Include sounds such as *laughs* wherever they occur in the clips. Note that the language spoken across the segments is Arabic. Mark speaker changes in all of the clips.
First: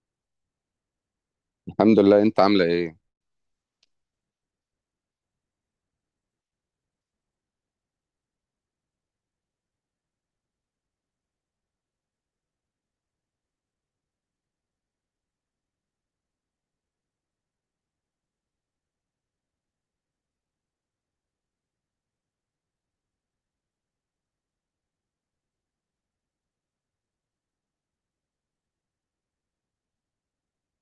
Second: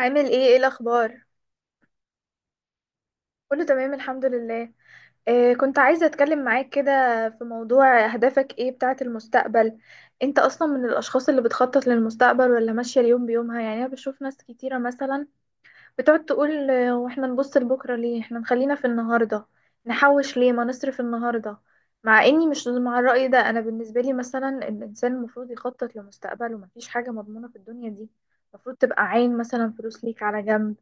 Speaker 1: عامل ايه الاخبار؟
Speaker 2: الحمد لله، انت عامله ايه؟
Speaker 1: كله تمام الحمد لله. آه، كنت عايزه اتكلم معاك كده في موضوع اهدافك ايه بتاعه المستقبل. انت اصلا من الاشخاص اللي بتخطط للمستقبل ولا ماشيه اليوم بيومها؟ يعني انا بشوف ناس كتيره مثلا بتقعد تقول واحنا نبص لبكرة ليه؟ احنا نخلينا في النهاردة، نحوش ليه؟ ما نصرف النهاردة. مع اني مش مع الرأي ده. انا بالنسبة لي مثلا الانسان المفروض يخطط لمستقبله، مفيش حاجة مضمونة في الدنيا دي. المفروض تبقى عين مثلا فلوس ليك على جنب.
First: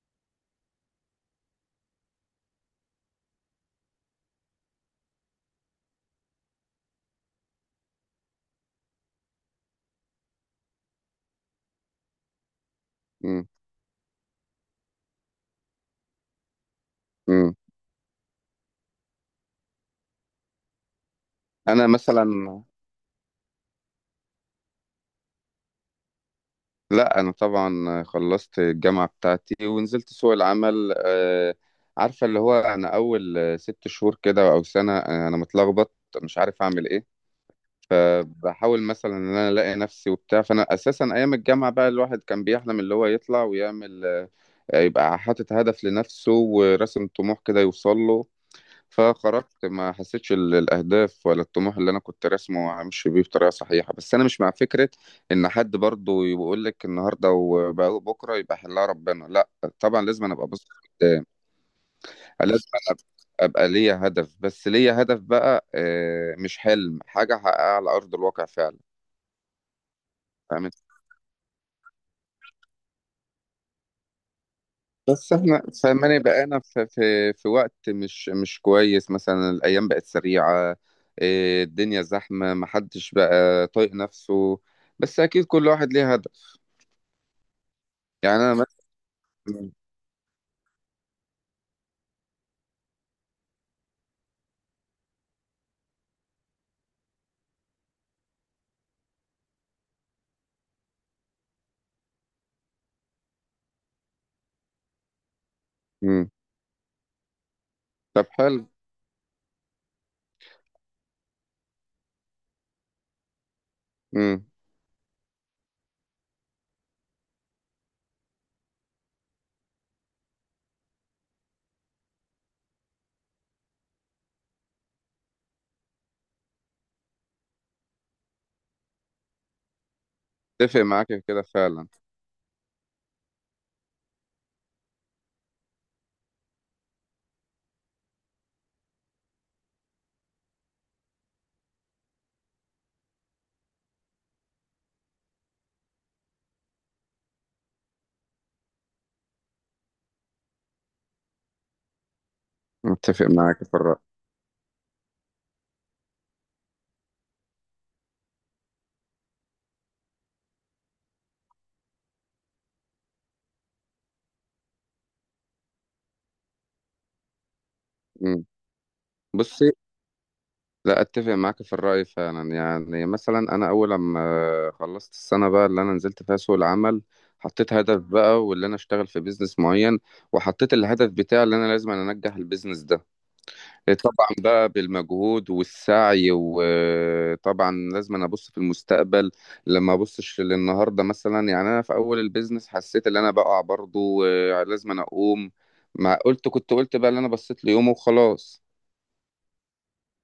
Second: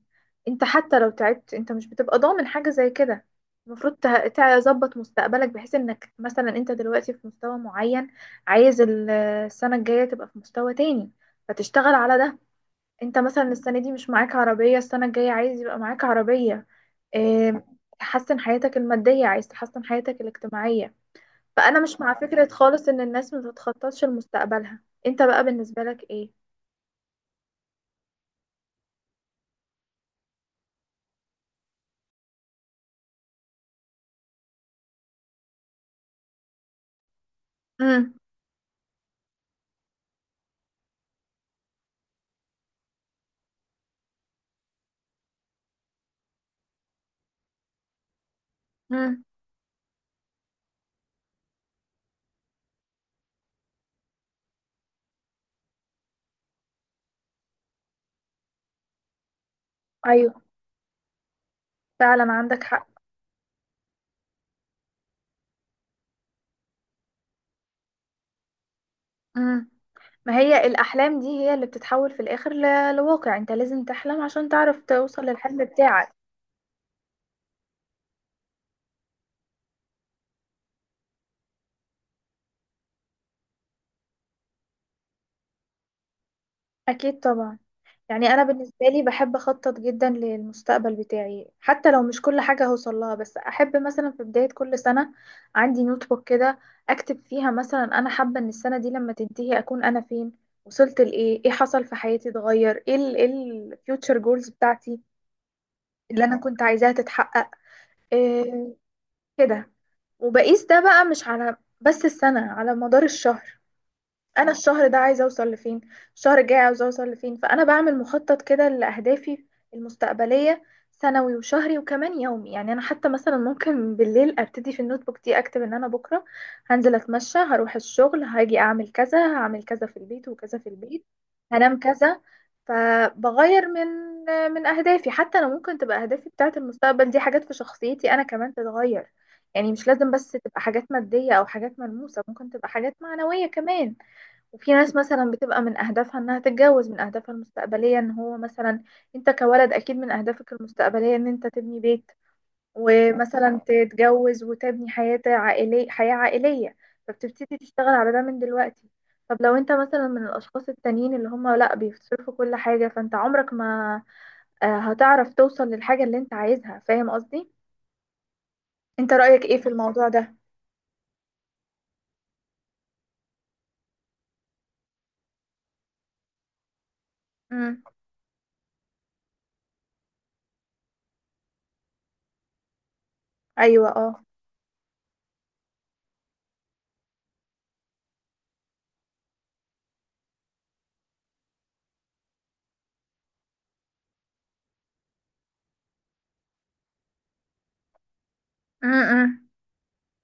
Speaker 1: انت حتى لو تعبت، انت مش بتبقى ضامن حاجة زي كده. المفروض تظبط مستقبلك بحيث انك مثلا انت دلوقتي في مستوى معين، عايز السنة الجاية تبقى في مستوى تاني، فتشتغل على ده. انت
Speaker 2: مم.
Speaker 1: مثلا السنة دي مش معاك عربية، السنة الجاية عايز يبقى معاك عربية.
Speaker 2: مم.
Speaker 1: اه، تحسن حياتك المادية، عايز تحسن حياتك الاجتماعية. فأنا
Speaker 2: انا
Speaker 1: مش مع
Speaker 2: مثلا
Speaker 1: فكرة خالص إن الناس ما تتخططش لمستقبلها. انت بقى بالنسبة لك ايه؟
Speaker 2: لا، انا طبعا خلصت الجامعه بتاعتي ونزلت سوق العمل. عارفه اللي هو انا اول 6 شهور كده او سنه، انا متلخبط مش عارف اعمل ايه.
Speaker 1: امم.
Speaker 2: فبحاول مثلا ان انا الاقي نفسي وبتاع، فانا اساسا ايام الجامعه بقى الواحد كان بيحلم اللي هو يطلع ويعمل، يبقى حاطط هدف لنفسه وراسم طموح كده يوصل له.
Speaker 1: امم.
Speaker 2: فخرجت ما حسيتش الاهداف ولا الطموح اللي انا كنت راسمه همشي بيه بطريقه صحيحه، بس انا مش مع فكره ان حد برضه يقول لك النهارده وبكره يبقى حلها ربنا، لا. طبعا لازم
Speaker 1: ايوه،
Speaker 2: أنا ابقى بص قدام.
Speaker 1: فعلا عندك
Speaker 2: لازم
Speaker 1: حق.
Speaker 2: أنا ابقى ليا هدف، بس ليا هدف بقى، مش حلم، حاجه احققها على ارض الواقع فعلا.
Speaker 1: امم. ما هي
Speaker 2: فاهم.
Speaker 1: الأحلام دي هي اللي بتتحول في الآخر لواقع. انت لازم تحلم عشان تعرف توصل
Speaker 2: بس احنا
Speaker 1: للحلم بتاعك.
Speaker 2: فاهماني بقينا في وقت مش كويس، مثلا الايام بقت سريعه، إيه، الدنيا زحمه محدش بقى طايق نفسه، بس اكيد كل واحد ليه هدف.
Speaker 1: أكيد طبعا. يعني
Speaker 2: يعني
Speaker 1: أنا
Speaker 2: انا مثلا.
Speaker 1: بالنسبة لي بحب أخطط جدا للمستقبل بتاعي، حتى لو مش كل حاجة هوصل لها، بس أحب مثلا في بداية كل سنة عندي نوت بوك كده أكتب فيها مثلا أنا حابة إن السنة دي لما تنتهي أكون أنا فين، وصلت لإيه، إيه حصل في حياتي، اتغير إيه، ال إيه الفيوتشر جولز بتاعتي اللي
Speaker 2: مم.
Speaker 1: أنا كنت عايزاها تتحقق،
Speaker 2: طب حلو.
Speaker 1: إيه كده. وبقيس ده بقى مش على بس السنة، على مدار الشهر.
Speaker 2: مم.
Speaker 1: انا الشهر ده عايزه اوصل لفين، الشهر الجاي عاوزه اوصل لفين. فانا بعمل مخطط كده لاهدافي المستقبليه، سنوي وشهري وكمان يومي. يعني انا حتى مثلا ممكن بالليل ابتدي في النوت بوك دي اكتب ان انا بكره هنزل اتمشى، هروح الشغل، هاجي اعمل كذا، هعمل كذا في البيت وكذا في
Speaker 2: اتفق
Speaker 1: البيت،
Speaker 2: معاك في كده
Speaker 1: هنام
Speaker 2: فعلا.
Speaker 1: كذا. فبغير من اهدافي حتى. انا ممكن تبقى اهدافي بتاعه المستقبل دي حاجات في شخصيتي انا كمان تتغير، يعني مش لازم بس تبقى حاجات ماديه او حاجات ملموسه، ممكن تبقى حاجات معنويه كمان. وفي ناس مثلا بتبقى من أهدافها إنها تتجوز، من أهدافها المستقبلية إن هو مثلا، أنت كولد، أكيد من أهدافك المستقبلية إن أنت تبني بيت
Speaker 2: متفق
Speaker 1: ومثلا
Speaker 2: معاك في الرأي.
Speaker 1: تتجوز وتبني حياة عائلية، حياة عائلية. فبتبتدي تشتغل على ده من دلوقتي. طب لو أنت مثلا من الأشخاص التانيين اللي هم لأ، بيصرفوا كل حاجة، فأنت عمرك ما هتعرف توصل للحاجة اللي أنت عايزها. فاهم قصدي؟
Speaker 2: مم.
Speaker 1: أنت رأيك إيه
Speaker 2: بص،
Speaker 1: في الموضوع ده؟
Speaker 2: لا اتفق معاك في الرأي فعلا. يعني مثلا انا اول لما خلصت السنة بقى اللي انا نزلت فيها سوق العمل حطيت
Speaker 1: امم.
Speaker 2: هدف بقى واللي انا اشتغل في بيزنس معين، وحطيت الهدف بتاعي اللي انا لازم انجح البيزنس ده.
Speaker 1: أيوه،
Speaker 2: إيه،
Speaker 1: أه.
Speaker 2: طبعا بقى بالمجهود والسعي، وطبعا لازم انا ابص في المستقبل، لما ابصش للنهارده مثلا. يعني انا في اول البيزنس حسيت ان انا بقع برضو، لازم انا اقوم. ما قلت كنت قلت بقى اللي انا بصيت ليومه وخلاص،
Speaker 1: امم.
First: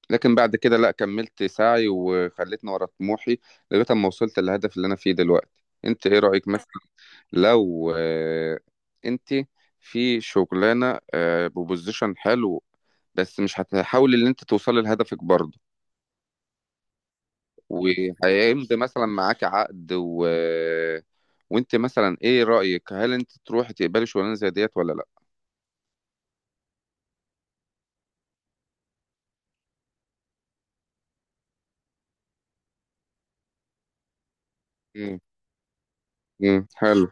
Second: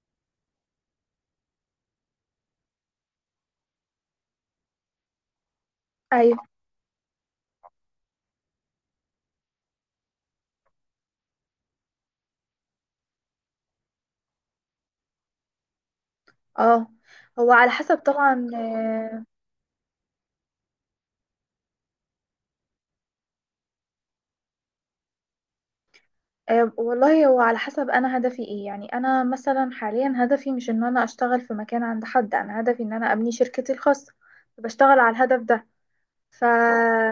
Speaker 2: لكن بعد كده لا كملت سعي وخلتني ورا طموحي لغاية ما وصلت للهدف اللي أنا فيه دلوقتي. أنت إيه
Speaker 1: أيوه،
Speaker 2: رأيك مثلا، لو أنت في شغلانة ببوزيشن حلو، بس مش هتحاولي ان انت توصلي لهدفك برضه،
Speaker 1: أه. هو على حسب طبعا.
Speaker 2: وهيمضي مثلا معاك عقد وانت مثلا ايه رأيك، هل انت تروحي تقبلي شغلانه زي ديت ولا لا؟
Speaker 1: أه، والله هو على حسب انا هدفي ايه. يعني انا مثلا حاليا هدفي مش ان انا اشتغل في مكان عند حد، انا هدفي ان انا ابني شركتي الخاصة، بشتغل على
Speaker 2: امم.
Speaker 1: الهدف ده.
Speaker 2: امم، حلو.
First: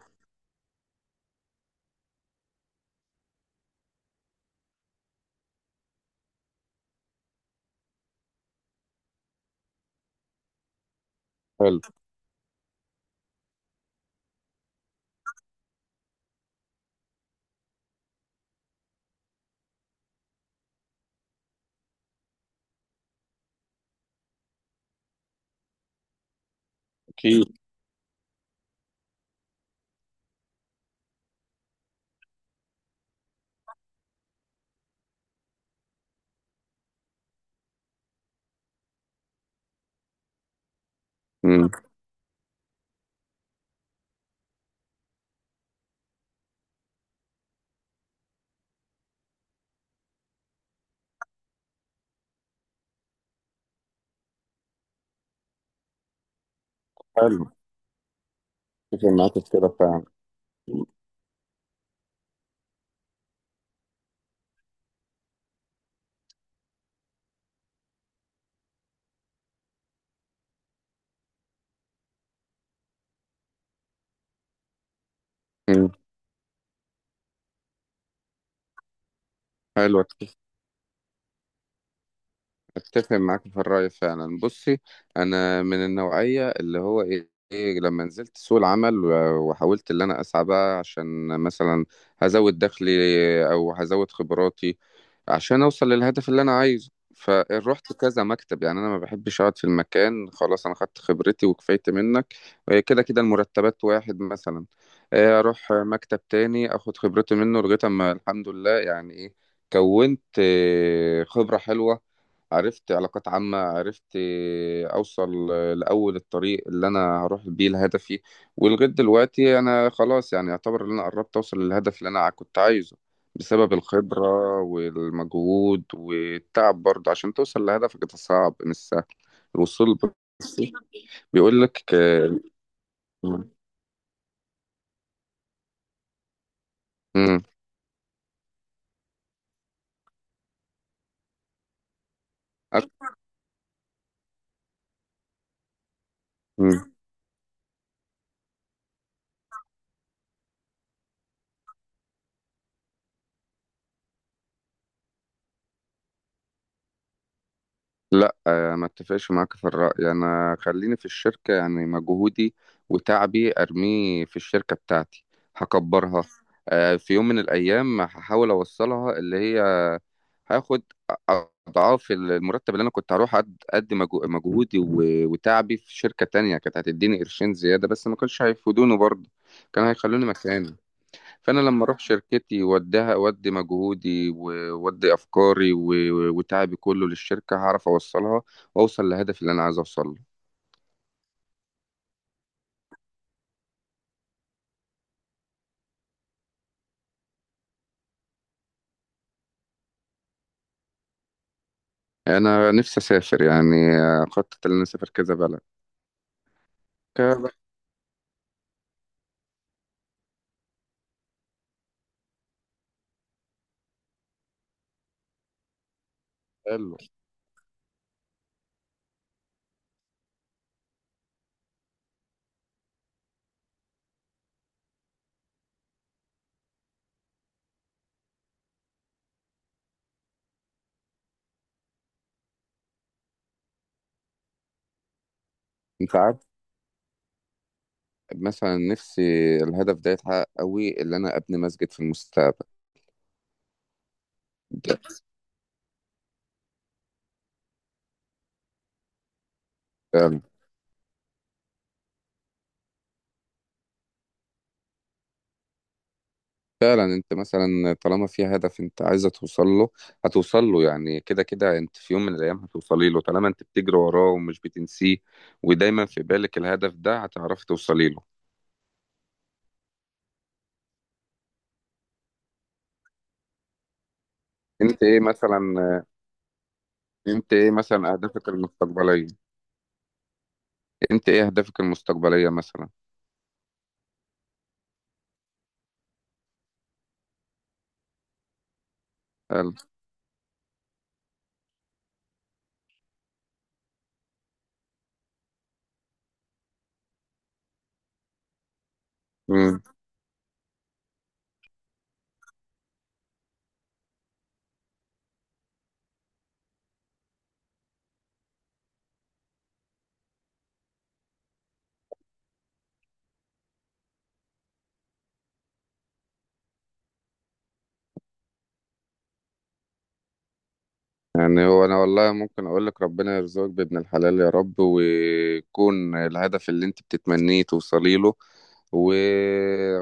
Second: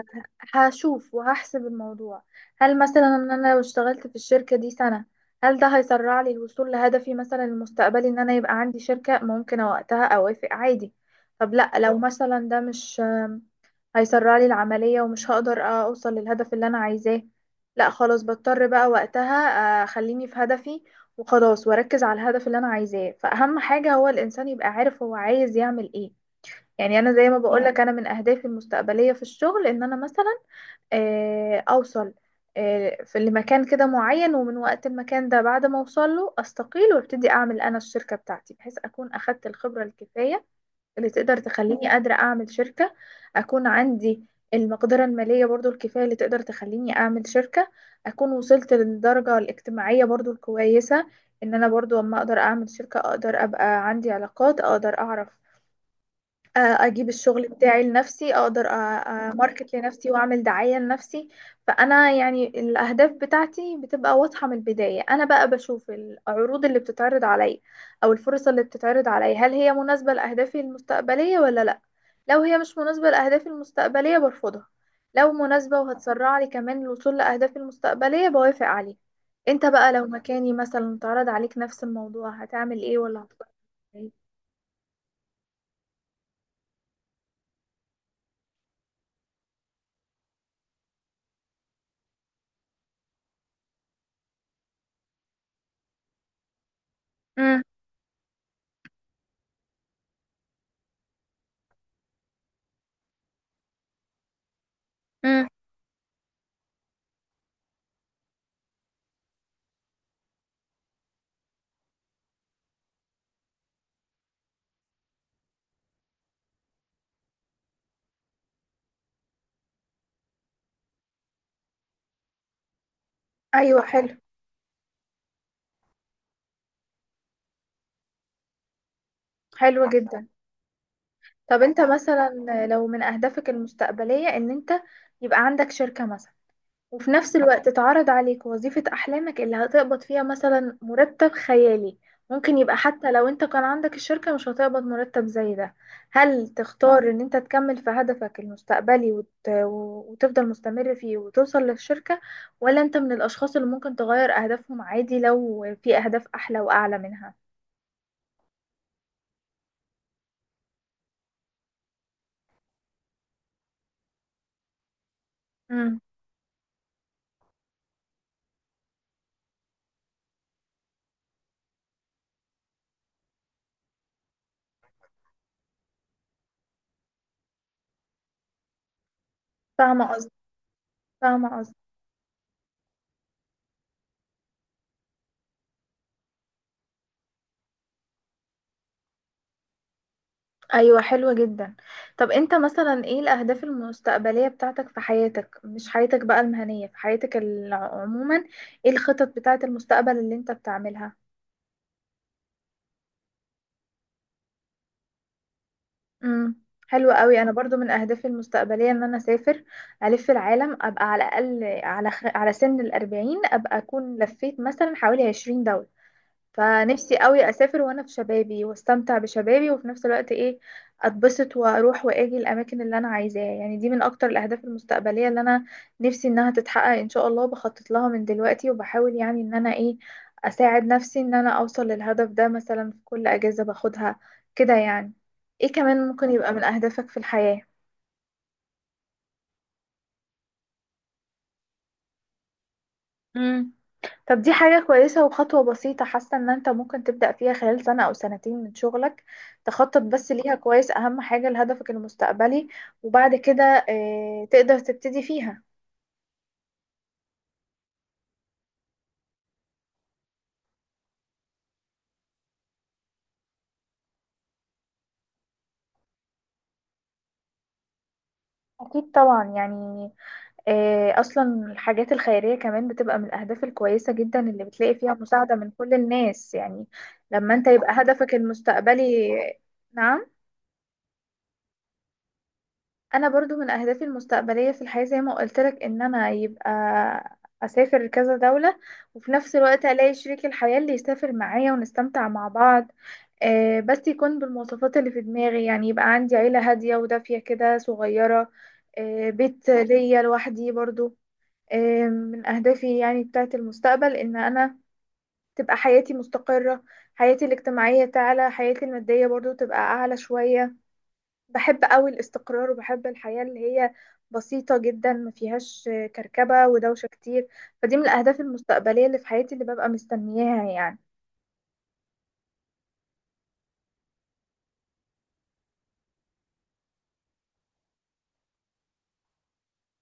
Speaker 1: فهشوف وهحسب الموضوع، هل مثلا ان انا لو اشتغلت في الشركة دي سنة، هل ده هيسرع لي الوصول لهدفي مثلا المستقبلي ان انا يبقى عندي شركة؟ ممكن وقتها اوافق عادي. طب لا،
Speaker 2: حلو.
Speaker 1: لو مثلا ده مش هيسرع لي العملية ومش هقدر اوصل للهدف اللي انا عايزاه، لا خلاص، بضطر بقى وقتها اخليني في هدفي وخلاص، واركز على الهدف اللي انا عايزاه. فاهم حاجة، هو الانسان يبقى عارف هو عايز يعمل ايه. يعني انا زي ما
Speaker 2: اكيد.
Speaker 1: بقولك، انا من اهدافي المستقبلية في الشغل ان انا مثلا اوصل في لمكان كده معين، ومن وقت المكان ده بعد ما اوصل له استقيل وابتدي اعمل انا الشركة بتاعتي، بحيث اكون اخدت الخبرة الكفاية اللي تقدر
Speaker 2: امم.
Speaker 1: تخليني قادرة أعمل شركة، أكون عندي المقدرة المالية برضو الكفاية اللي تقدر تخليني أعمل شركة، أكون وصلت للدرجة الاجتماعية برضو الكويسة إن أنا برضو أما أقدر أعمل شركة أقدر أبقى عندي علاقات، أقدر أعرف آه، اجيب
Speaker 2: حلو.
Speaker 1: الشغل بتاعي لنفسي، اقدر
Speaker 2: اتفق معاك في كده
Speaker 1: ماركت
Speaker 2: فعلا.
Speaker 1: لنفسي واعمل دعاية لنفسي. فانا يعني الاهداف بتاعتي بتبقى واضحة من البداية. انا بقى بشوف العروض اللي بتتعرض عليا او الفرص اللي بتتعرض عليا، هل هي مناسبة لاهدافي المستقبلية ولا لا. لو هي مش مناسبة لاهدافي المستقبلية برفضها، لو مناسبة
Speaker 2: امم.
Speaker 1: وهتسرع لي كمان الوصول لاهدافي المستقبلية بوافق عليها. انت بقى
Speaker 2: حلو.
Speaker 1: لو مكاني مثلا اتعرض عليك نفس الموضوع، هتعمل ايه؟
Speaker 2: اتفق
Speaker 1: ولا هتفكر؟
Speaker 2: معاك في الرأي
Speaker 1: إيه؟
Speaker 2: فعلا. بصي، انا من النوعية اللي هو ايه إيه لما نزلت سوق العمل وحاولت اللي انا اسعى بقى عشان مثلا هزود دخلي او هزود خبراتي عشان اوصل للهدف اللي انا عايزه.
Speaker 1: امم.
Speaker 2: فروحت كذا مكتب، يعني انا ما بحبش اقعد في المكان خلاص انا خدت خبرتي وكفايت منك. كده كده المرتبات واحد مثلا،
Speaker 1: امم.
Speaker 2: اروح مكتب تاني اخد خبرتي منه لغايه اما الحمد لله، يعني ايه، كونت خبره حلوه، عرفت علاقات عامة، عرفت أوصل لأول الطريق اللي أنا هروح بيه لهدفي. ولغاية دلوقتي أنا خلاص، يعني يعتبر إن أنا قربت أوصل للهدف اللي أنا كنت عايزه بسبب
Speaker 1: ايوه، حلو.
Speaker 2: الخبرة والمجهود والتعب، برضه عشان توصل لهدفك ده صعب مش سهل
Speaker 1: حلو
Speaker 2: الوصول.
Speaker 1: جدا.
Speaker 2: بس
Speaker 1: طب
Speaker 2: بيقول لك
Speaker 1: انت مثلا لو من اهدافك المستقبلية ان انت يبقى عندك شركة مثلا، وفي نفس
Speaker 2: مم.
Speaker 1: الوقت اتعرض عليك وظيفة احلامك اللي هتقبض فيها مثلا مرتب خيالي، ممكن يبقى حتى لو انت كان عندك الشركة مش هتقبض مرتب زي ده، هل
Speaker 2: أك-
Speaker 1: تختار ان انت تكمل في هدفك المستقبلي وتفضل مستمر فيه وتوصل للشركة، ولا انت من الاشخاص اللي ممكن تغير اهدافهم عادي لو في اهداف احلى واعلى منها؟
Speaker 2: ما اتفقش معاك في الرأي. انا خليني في الشركة، يعني مجهودي وتعبي ارميه في الشركة بتاعتي
Speaker 1: امم.
Speaker 2: هكبرها، في يوم من الايام هحاول اوصلها اللي هي هاخد اضعاف المرتب اللي انا كنت هروح ادي مجهودي وتعبي في شركة تانية كانت هتديني قرشين زيادة بس ما كانش هيفيدوني برضه، كانوا
Speaker 1: فاهمة
Speaker 2: هيخلوني
Speaker 1: قصدي؟
Speaker 2: مكاني.
Speaker 1: فاهمة
Speaker 2: فانا
Speaker 1: قصدي.
Speaker 2: لما اروح شركتي واديها اودي مجهودي وودي افكاري وتعبي كله للشركه هعرف اوصلها واوصل لهدفي اللي انا عايز اوصله.
Speaker 1: ايوه، حلوة جدا. طب انت مثلا ايه الاهداف المستقبلية بتاعتك في حياتك، مش حياتك بقى المهنية، في حياتك عموما؟ ايه الخطط بتاعت المستقبل اللي انت بتعملها؟
Speaker 2: انا نفسي اسافر، يعني خطط ان انا اسافر كذا بلد،
Speaker 1: امم. حلوة
Speaker 2: كذا
Speaker 1: قوي. انا
Speaker 2: بلد.
Speaker 1: برضو من اهدافي المستقبلية ان انا اسافر الف العالم، ابقى على الاقل على على سن 40 ابقى اكون لفيت مثلا حوالي 20 دولة.
Speaker 2: حلو.
Speaker 1: فنفسي قوي اسافر وانا في شبابي واستمتع بشبابي، وفي نفس الوقت ايه، اتبسط واروح واجي الاماكن اللي انا عايزاها. يعني دي من اكتر الاهداف المستقبليه اللي انا نفسي انها تتحقق ان شاء الله. بخطط لها من دلوقتي، وبحاول يعني ان انا ايه، اساعد نفسي ان انا اوصل للهدف ده مثلا في كل اجازه باخدها كده يعني. ايه كمان
Speaker 2: انت
Speaker 1: ممكن
Speaker 2: عارف،
Speaker 1: يبقى من اهدافك في الحياه؟
Speaker 2: مثلا نفسي الهدف ده يتحقق قوي، اللي انا ابني مسجد في المستقبل،
Speaker 1: مم. طب دي حاجة كويسة، وخطوة بسيطة حاسة ان انت ممكن تبدأ فيها خلال سنة او سنتين من شغلك. تخطط بس
Speaker 2: ده
Speaker 1: ليها كويس، اهم حاجة لهدفك المستقبلي، وبعد كده تقدر تبتدي فيها.
Speaker 2: فعلا. انت مثلا طالما في هدف انت عايزه توصل له هتوصل له، يعني كده كده انت في يوم من الايام هتوصلي له طالما انت بتجري وراه ومش بتنسيه، ودايما في بالك الهدف ده هتعرفي توصلي له.
Speaker 1: اكيد طبعا. يعني اصلا الحاجات الخيرية كمان بتبقى من الاهداف الكويسة جدا اللي بتلاقي
Speaker 2: انت
Speaker 1: فيها
Speaker 2: ايه
Speaker 1: مساعدة من كل
Speaker 2: مثلا،
Speaker 1: الناس يعني.
Speaker 2: انت
Speaker 1: لما انت
Speaker 2: ايه
Speaker 1: يبقى
Speaker 2: مثلا
Speaker 1: هدفك
Speaker 2: اهدافك المستقبليه،
Speaker 1: المستقبلي، نعم؟
Speaker 2: انت ايه اهدافك المستقبليه مثلا؟
Speaker 1: انا برضو من اهدافي المستقبليه في الحياه زي ما قلت لك، ان انا يبقى اسافر كذا دوله، وفي نفس
Speaker 2: قال-
Speaker 1: الوقت الاقي شريك الحياه اللي يسافر معايا ونستمتع مع بعض. بس يكون بالمواصفات اللي في دماغي، يعني يبقى عندي عيله هاديه ودافيه كده صغيره، بيت
Speaker 2: مم.
Speaker 1: ليا لوحدي برضو. من اهدافي يعني بتاعت المستقبل ان انا تبقى حياتي مستقره، حياتي الاجتماعيه تعلى، حياتي الماديه برضو تبقى اعلى شويه. بحب قوي الاستقرار، وبحب الحياة اللي هي بسيطة جدا، ما فيهاش كركبة ودوشة كتير. فدي من الأهداف المستقبلية اللي في حياتي اللي ببقى مستنياها يعني.
Speaker 2: يعني هو انا والله ممكن اقول لك ربنا يرزقك بابن الحلال يا رب، ويكون الهدف اللي انت بتتمنيه توصلي له و...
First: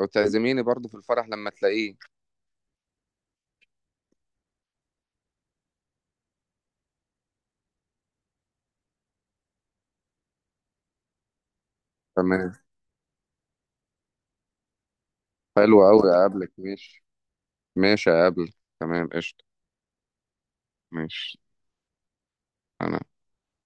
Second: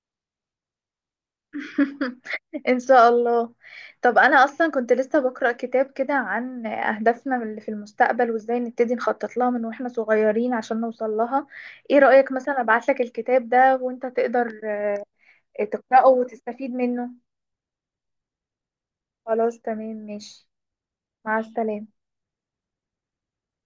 Speaker 2: وتعزميني برضو في الفرح لما تلاقيه.
Speaker 1: *laughs* إن شاء الله. طب أنا أصلا كنت لسه بقرأ كتاب كده عن أهدافنا اللي في المستقبل وإزاي نبتدي نخطط لها من وإحنا صغيرين عشان نوصل لها. إيه رأيك
Speaker 2: تمام.
Speaker 1: مثلا أبعتلك الكتاب ده وإنت تقدر
Speaker 2: حلو
Speaker 1: تقرأه
Speaker 2: أوي، أقابلك،
Speaker 1: وتستفيد
Speaker 2: ماشي.
Speaker 1: منه؟
Speaker 2: ماشي، أقابلك. تمام، قشطة.
Speaker 1: خلاص، تمام، ماشي. مع
Speaker 2: ماشي.
Speaker 1: السلامة.
Speaker 2: أنا